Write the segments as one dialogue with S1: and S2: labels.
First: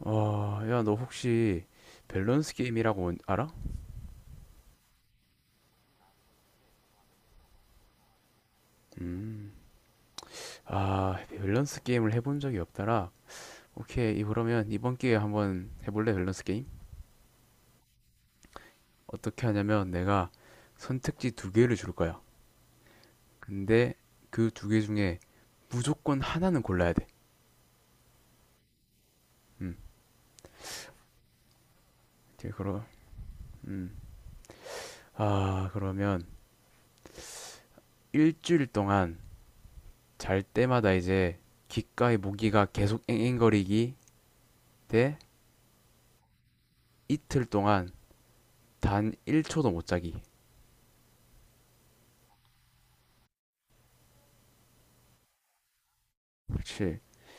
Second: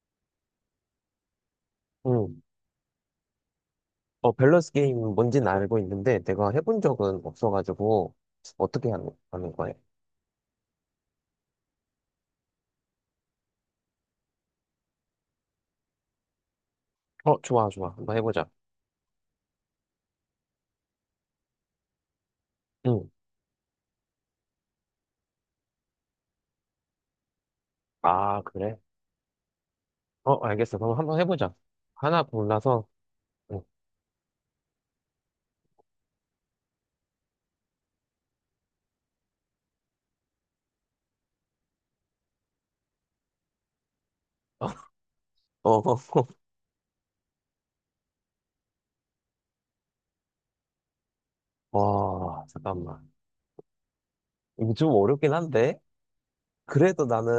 S1: 어, 야, 너 혹시
S2: 음.
S1: 밸런스 게임이라고 알아?
S2: 어, 밸런스 게임 뭔지는 알고 있는데 내가 해본 적은 없어가지고 어떻게 하는
S1: 음,
S2: 거야?
S1: 아, 밸런스 게임을 해본 적이 없더라. 오케이, 그러면 이번 기회에 한번 해볼래, 밸런스 게임?
S2: 어, 좋아, 좋아. 한번 해보자.
S1: 어떻게 하냐면 내가 선택지 두 개를 줄 거야.
S2: 응.
S1: 근데 그 두 개 중에 무조건 하나는 골라야 돼.
S2: 아, 그래?
S1: 음,
S2: 어, 알겠어. 그럼 한번 해보자. 하나
S1: 이제.
S2: 골라서. 응.
S1: 음. 아, 그러면 일주일 동안 잘 때마다 이제 귓가에 모기가 계속 앵앵거리기 대
S2: 어,
S1: 이틀 동안 단 1초도 못 자기.
S2: 어, 와, 잠깐만. 이거 좀 어렵긴 한데?
S1: 그렇지.
S2: 그래도 나는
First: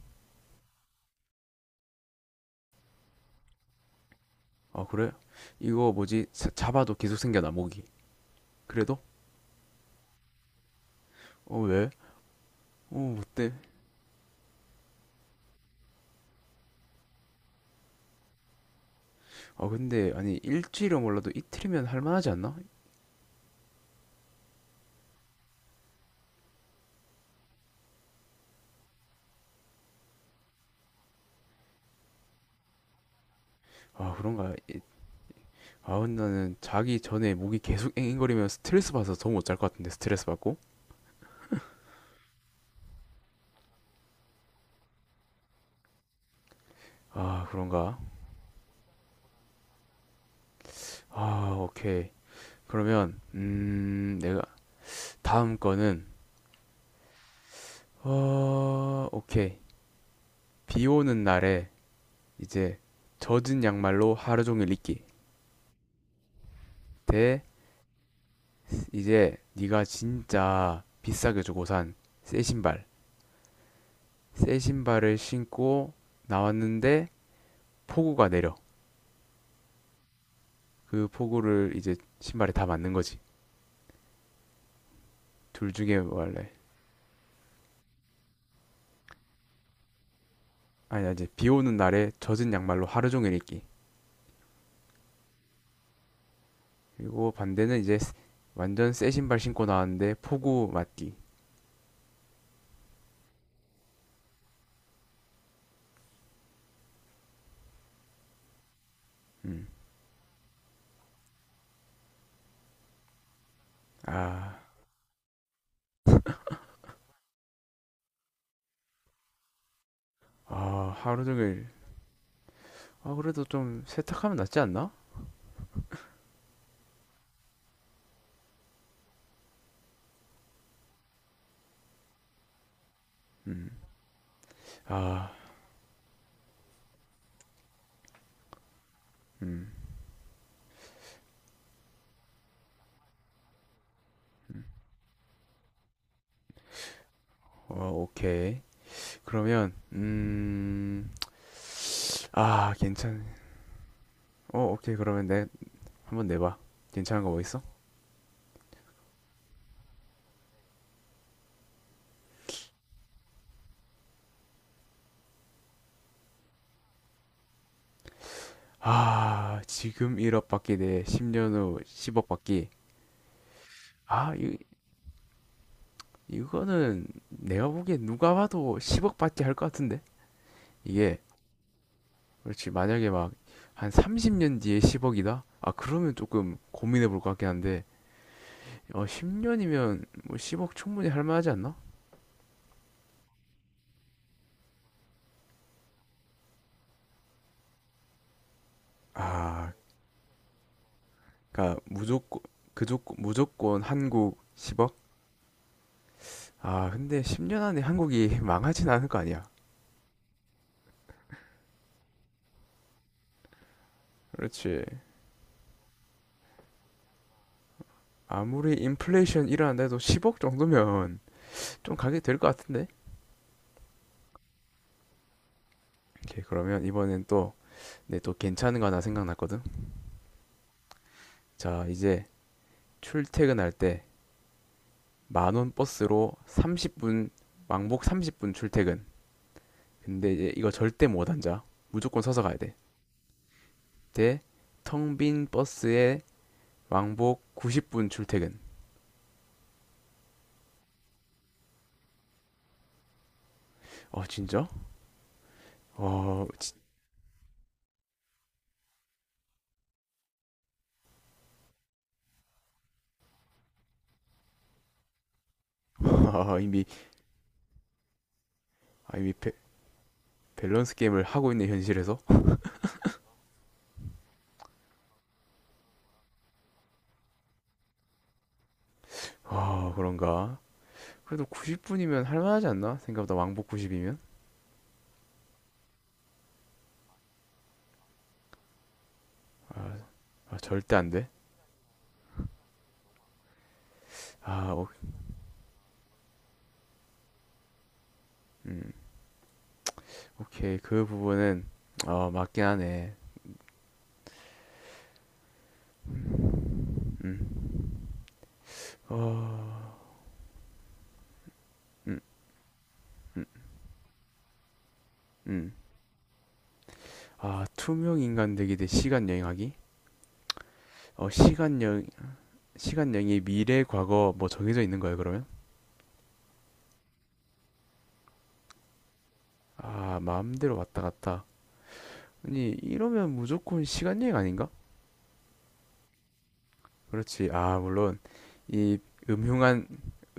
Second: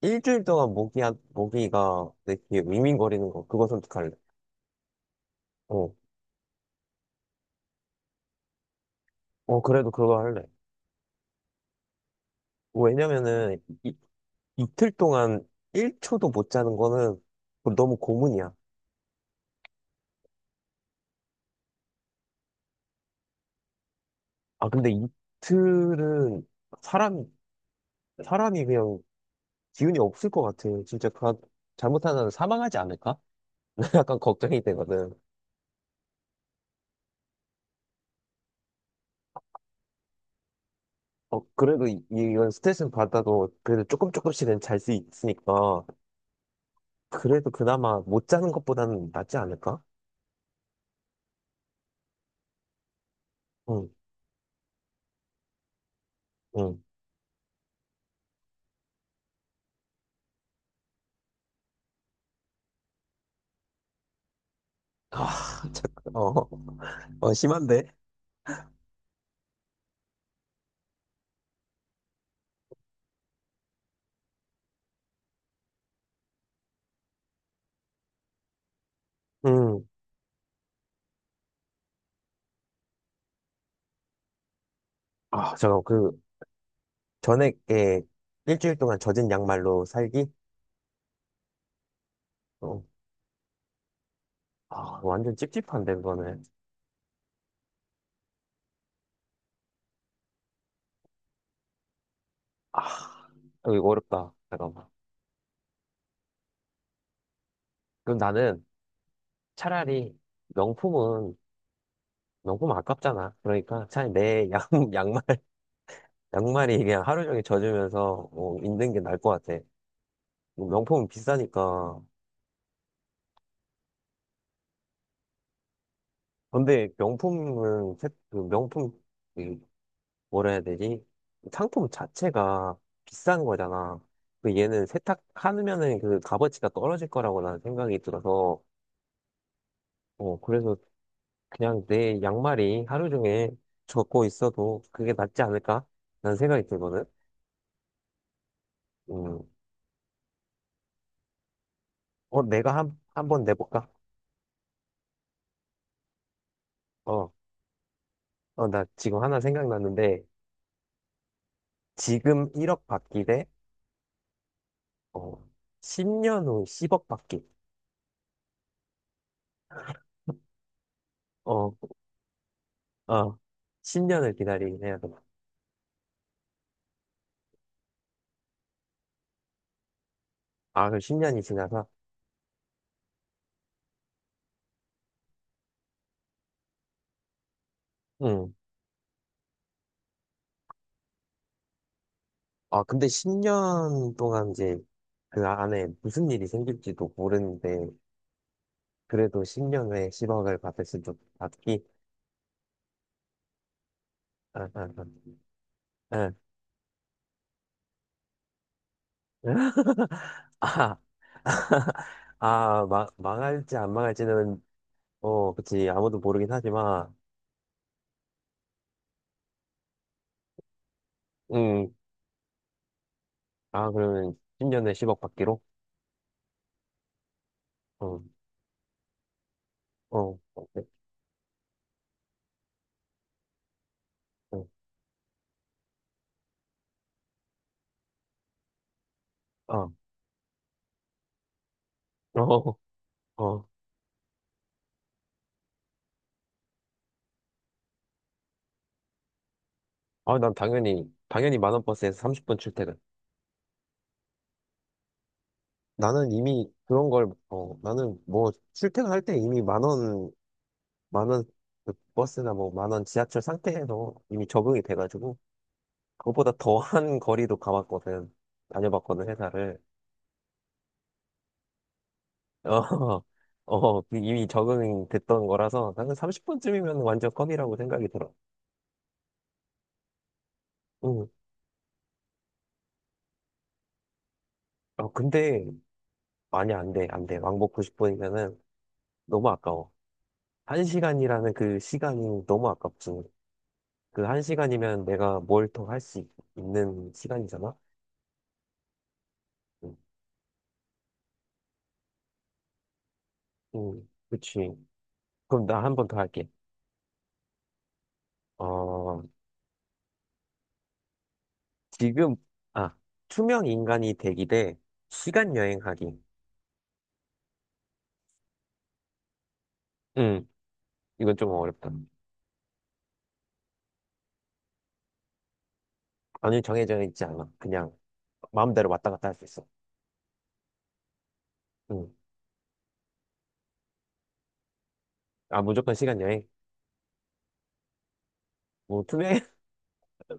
S2: 일주일 동안 모기, 모기가 내 귀에 윙윙거리는 거, 그거 선택할래.
S1: 아, 그래?
S2: 어,
S1: 이거 뭐지? 잡아도 계속 생겨나 모기. 그래도?
S2: 어, 그래도 그거 할래.
S1: 어, 왜? 어, 어때?
S2: 왜냐면은 이틀 동안 1초도 못 자는 거는 너무 고문이야.
S1: 아, 근데 아니 일주일은 몰라도 이틀이면 할만하지 않나?
S2: 아, 근데 이틀은 사람, 사람이 그냥 기운이 없을 것 같아. 잘못하면 사망하지 않을까?
S1: 아,
S2: 약간
S1: 그런가?
S2: 걱정이 되거든.
S1: 아, 근데 나는 자기 전에 모기 계속 앵앵거리면 스트레스 받아서 더 못 잘 것 같은데 스트레스 받고?
S2: 그래도 이건 스트레스는 받아도 그래도 조금씩은 잘 수 있으니까
S1: 아,
S2: 그래도
S1: 그런가?
S2: 그나마 못 자는 것보다는 낫지 않을까?
S1: 아, 오케이. 그러면
S2: 응,
S1: 내가. 다음 거는
S2: 응.
S1: 오케이, 비 오는 날에 이제 젖은 양말로 하루 종일 입기
S2: 아, 잠깐. 어, 어,
S1: 대
S2: 심한데?
S1: 이제 네가 진짜 비싸게 주고 산 새 신발, 새 신발을 신고 나왔는데 폭우가 내려.
S2: 응.
S1: 그 폭우를 이제 신발에 다 맞는 거지.
S2: 아,
S1: 둘
S2: 저
S1: 중에
S2: 그
S1: 뭐 할래?
S2: 전액에 일주일 동안 젖은 양말로 살기?
S1: 아니 이제 비 오는 날에 젖은
S2: 어,
S1: 양말로 하루 종일 입기.
S2: 아, 완전 찝찝한데, 그거는.
S1: 그리고 반대는 이제 완전 새 신발 신고 나왔는데 폭우 맞기.
S2: 아. 어, 이거 어렵다. 잠깐만. 그럼 나는
S1: 음.
S2: 차라리 명품은 명품 아깝잖아.
S1: 아.
S2: 양말, 양말이 그냥 하루 종일 젖으면서 뭐 있는 게 나을 것 같아. 뭐
S1: 아.
S2: 명품은
S1: 하루 종일.
S2: 비싸니까.
S1: 아, 그래도 좀 세탁하면 낫지 않나?
S2: 근데 명품은, 세- 그 명품, 이 뭐라 해야 되지? 상품 자체가 비싼
S1: 음.
S2: 거잖아. 그 얘는
S1: 아.
S2: 세탁하면은 그 값어치가 떨어질 거라고 나는 생각이 들어서,
S1: 음.
S2: 어, 그래서 그냥 내 양말이 하루 종일 젖고 있어도 그게 낫지 않을까? 라는 생각이 들거든.
S1: 어, 오케이.
S2: 음,
S1: 그러면.
S2: 어,
S1: 아,
S2: 내가
S1: 괜찮네.
S2: 한번 내볼까?
S1: 어, 오케이. 그러면 한번 내봐. 괜찮은 거
S2: 어,
S1: 뭐 있어?
S2: 어, 나 지금 하나 생각났는데, 지금 1억 받기 대, 어, 10년 후 10억 받기.
S1: 아, 지금 1억 받기 대 10년
S2: 어,
S1: 후 10억 받기.
S2: 어, 10년을
S1: 아, 이,
S2: 기다리긴 해야 돼.
S1: 이거는 내가 보기엔 누가 봐도 10억 받기 할 것 같은데?
S2: 아, 그럼
S1: 이게,
S2: 10년이 지나서?
S1: 그렇지. 만약에 막, 한 30년 뒤에 10억이다? 아, 그러면 조금 고민해 볼 것 같긴 한데,
S2: 응.
S1: 어, 10년이면 뭐 10억 충분히 할 만하지 않나?
S2: 아, 근데 10년 동안 이제 그 안에 무슨 일이 생길지도 모르는데, 그래도
S1: 아,
S2: 10년 후에 10억을 받을 수도
S1: 그니까
S2: 받기?
S1: 무조건, 그조 무조건 한국
S2: 아, 아,
S1: 10억?
S2: 아.
S1: 아, 근데 10년 안에 한국이 망하진 않을 거 아니야.
S2: 아, 아, 망할지 안 망할지는,
S1: 그렇지.
S2: 어, 그치, 아무도 모르긴 하지만,
S1: 아무리 인플레이션 일어난다 해도 10억 정도면
S2: 음,
S1: 좀 가게 될 것 같은데?
S2: 아, 그러면 10년에 10억 받기로?
S1: 오케이, 그러면 이번엔 또,
S2: 어,
S1: 내 또 괜찮은 거 하나 생각났거든?
S2: 어, 어, 네,
S1: 자, 이제 출퇴근할 때
S2: 어,
S1: 만원 버스로 30분, 왕복 30분 출퇴근.
S2: 어,
S1: 근데 이제 이거 절대 못 앉아. 무조건 서서 가야 돼.
S2: 어, 어.
S1: 대, 텅빈 버스에 왕복 90분 출퇴근.
S2: 아, 난 당연히, 당연히 만원 버스에서 30분 출퇴근.
S1: 어, 진짜?
S2: 나는
S1: 어,
S2: 이미
S1: 진짜.
S2: 그런 걸, 어, 나는 뭐, 출퇴근할 때 이미 만원 그 버스나 뭐, 만 원 지하철 상태에서 이미 적응이 돼가지고, 그것보다
S1: 아, 이미,
S2: 더한 거리도 가봤거든.
S1: 아,
S2: 다녀봤거든,
S1: 이미 배-
S2: 회사를.
S1: 밸런스 게임을 하고 있는 현실에서.
S2: 어, 어, 그 이미 적응이 됐던 거라서 나는 30분쯤이면 완전 껌이라고 생각이 들어.
S1: 아, 그런가?
S2: 응.
S1: 그래도 90분이면 할만하지 않나? 생각보다 왕복 90이면.
S2: 어, 근데, 아니, 안 돼. 왕복 90분이면은 너무 아까워.
S1: 아, 절대 안돼아.
S2: 한시간이라는그 시간이 너무 아깝지. 그
S1: 오,
S2: 한시간이면 내가 뭘 더 할 수 있는 시간이잖아?
S1: 음,
S2: 응,
S1: 오케이, 그 부분은 어, 맞긴 하네.
S2: 응, 그치. 그럼 나 한 번 더 할게. 어,
S1: 어, 음,
S2: 지금, 아, 투명 인간이 되기 대 시간
S1: 음.
S2: 여행하기.
S1: 아, 투명 인간 되기 대 시간 여행하기.
S2: 응,
S1: 어,
S2: 이건 좀
S1: 시간
S2: 어렵다.
S1: 여행. 시간 여행이 미래 과거 뭐 정해져 있는 거예요, 그러면?
S2: 아니, 정해져 있지 않아. 그냥. 마음대로 왔다 갔다 할 수 있어.
S1: 아, 마음대로 왔다 갔다.
S2: 응.
S1: 아니 이러면 무조건 시간 여행 아닌가?
S2: 아, 무조건 시간 여행.
S1: 그렇지. 아, 물론 이
S2: 뭐, 투명해.
S1: 음흉한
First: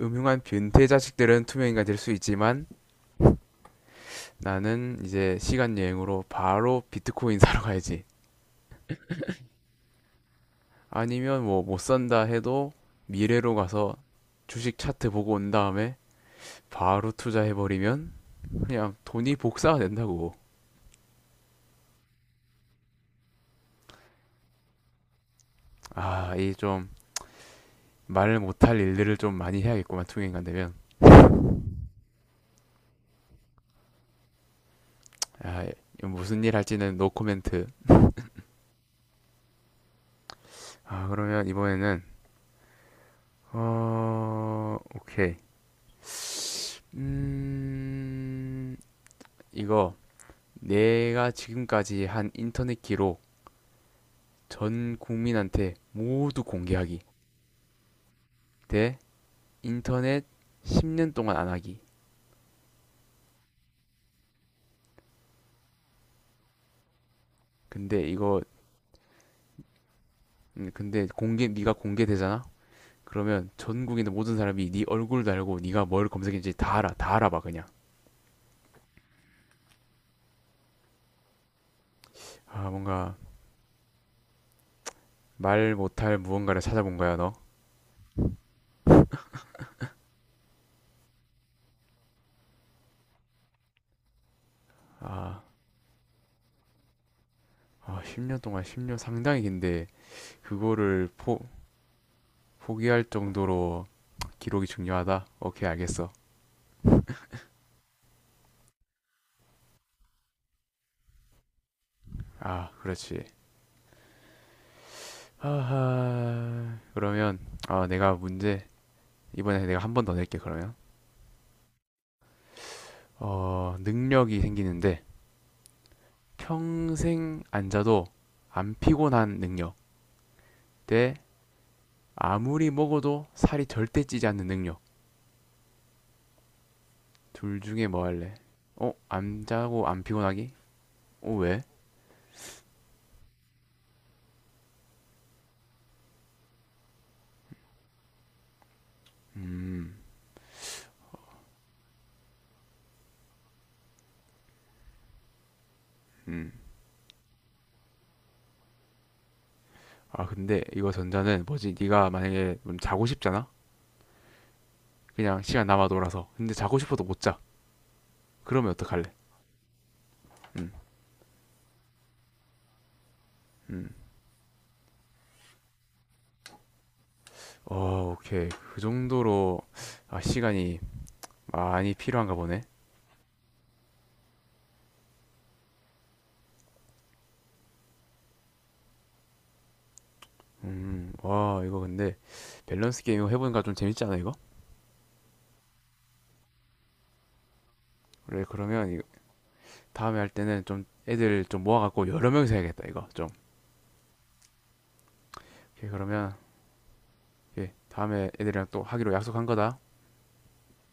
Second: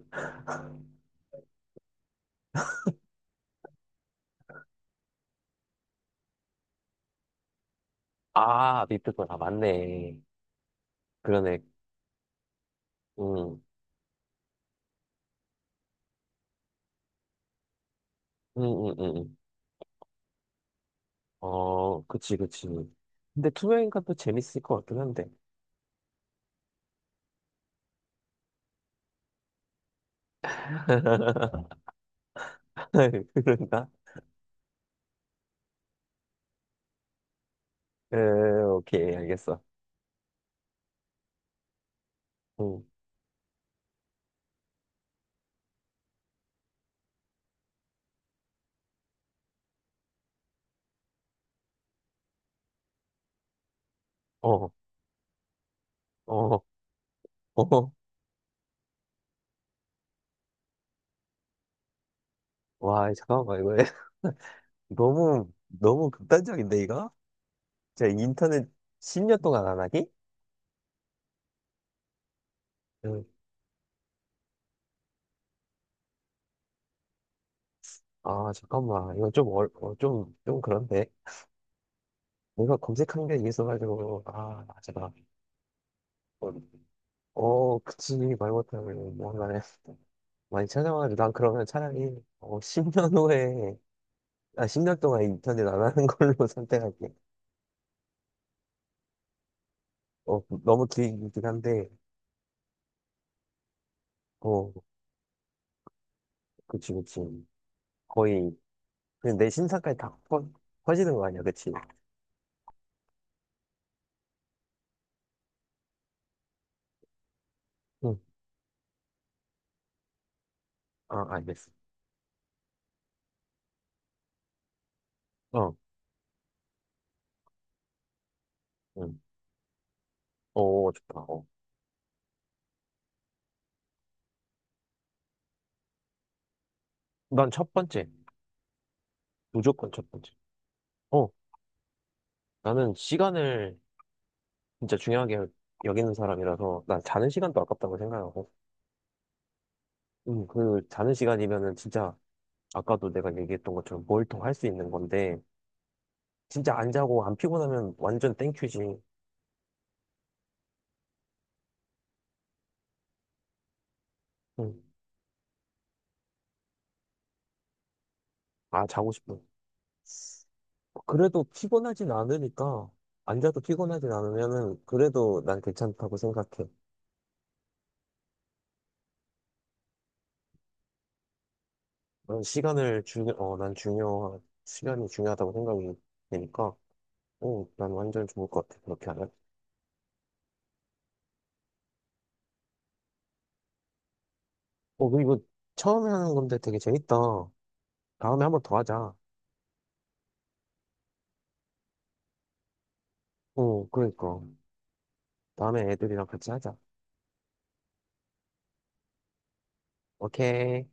S1: 음흉한 변태 자식들은 투명인간 될 수 있지만 나는 이제 시간 여행으로 바로 비트코인 사러 가야지.
S2: 아, 밑에 거다 맞네.
S1: 아니면
S2: 그러네.
S1: 뭐 못 산다 해도 미래로
S2: 응,
S1: 가서 주식 차트 보고 온 다음에 바로 투자해버리면 그냥
S2: 응.
S1: 돈이
S2: 응.
S1: 복사가 된다고.
S2: 어, 그치, 그치. 근데 투명인가 또 재밌을 것 같긴 한데.
S1: 아, 이 좀 말을 못할 일들을 좀 많이 해야겠구만, 투명인간 되면.
S2: 그런가?
S1: 아, 무슨 일 할지는 노 코멘트.
S2: 에, 오케이, 알겠어.
S1: 아, 그러면 이번에는,
S2: 응.
S1: 어, 오케이. 음, 이거 내가 지금까지 한 인터넷 기록
S2: 어,
S1: 전 국민한테 모두
S2: 어,
S1: 공개하기.
S2: 어.
S1: 대 인터넷 10년 동안 안 하기.
S2: 와, 잠깐만, 이거 너무 극단적인데, 이거?
S1: 근데
S2: 제가
S1: 이거.
S2: 인터넷 10년 동안 안 하기?
S1: 근데 공개 네가 공개되잖아.
S2: 응.
S1: 그러면 전국에 있는 모든 사람이 네 얼굴도 알고 네가 뭘 검색했는지 다 알아. 다 알아봐 그냥.
S2: 아, 잠깐만. 이거 좀 그런데.
S1: 아,
S2: 내가
S1: 뭔가
S2: 검색한 게 있어가지고, 아, 제가,
S1: 말 못할
S2: 어,
S1: 무언가를 찾아본 거야, 너.
S2: 어, 그치, 말 못하면, 뭔가를 많이 찾아와가지고, 난 그러면 차라리, 어, 10년 후에, 아, 10년 동안
S1: 아.
S2: 인터넷 안 하는 걸로 선택할게.
S1: 10년 상당히 긴데
S2: 어, 너무
S1: 그거를
S2: 길긴
S1: 포
S2: 한데,
S1: 포기할 정도로 기록이
S2: 어,
S1: 중요하다. 오케이, 알겠어.
S2: 그치, 그치. 거의, 그냥 내 신상까지 다 퍼, 퍼지는 거 아니야, 그치?
S1: 아, 그렇지. 하하. 그러면 내가
S2: 응,
S1: 문제 이번에 내가 한 번 더 낼게 그러면.
S2: 아, 알겠어.
S1: 어, 능력이 생기는데
S2: 어,
S1: 평생 앉아도 안
S2: 응.
S1: 피곤한 능력
S2: 어,
S1: 대
S2: 좋다. 어.
S1: 아무리 먹어도 살이 절대 찌지 않는 능력.
S2: 난
S1: 둘
S2: 첫
S1: 중에 뭐
S2: 번째.
S1: 할래? 어, 안 자고
S2: 무조건
S1: 안
S2: 첫 번째.
S1: 피곤하기?
S2: 어,
S1: 어, 왜?
S2: 나는 시간을 진짜 중요하게 여기는 사람이라서 난 자는 시간도 아깝다고 생각하고
S1: 음.
S2: 그 자는 시간이면은 진짜 아까도 내가 얘기했던 것처럼 뭘입할 수 있는 건데
S1: 음.
S2: 진짜 안 자고 안 피곤하면 완전 땡큐지.
S1: 아, 근데 이거 전자는 뭐지? 네가 만약에 자고 싶잖아.
S2: 음,
S1: 그냥 시간 남아 돌아서. 근데 자고 싶어도 못 자. 그러면
S2: 아 자고
S1: 어떡할래?
S2: 싶어
S1: 음.
S2: 그래도 피곤하진 않으니까 안 자도
S1: 음.
S2: 피곤하진 않으면은 그래도 난 괜찮다고 생각해.
S1: 어, 오케이. 그 정도로 시간이 많이 필요한가
S2: 난
S1: 보네.
S2: 시간을 중요 어난 중요 시간이 중요하다고 생각이 되니까 어난 완전 좋을 것 같아 그렇게 하면.
S1: 와, 이거 근데 밸런스 게임 이거 해보니까 좀 재밌지 않아, 이거?
S2: 어 그리고 처음에 하는 건데 되게 재밌다. 다음에
S1: 그래,
S2: 한 번 더
S1: 그러면 이거
S2: 하자.
S1: 다음에 할 때는 좀 애들 좀 모아갖고 여러 명이서 해야겠다, 이거 좀.
S2: 어, 그러니까. 다음에
S1: 오케이,
S2: 애들이랑
S1: 그러면,
S2: 같이 하자.
S1: 예, 다음에 애들이랑 또 하기로 약속한 거다.
S2: 오케이.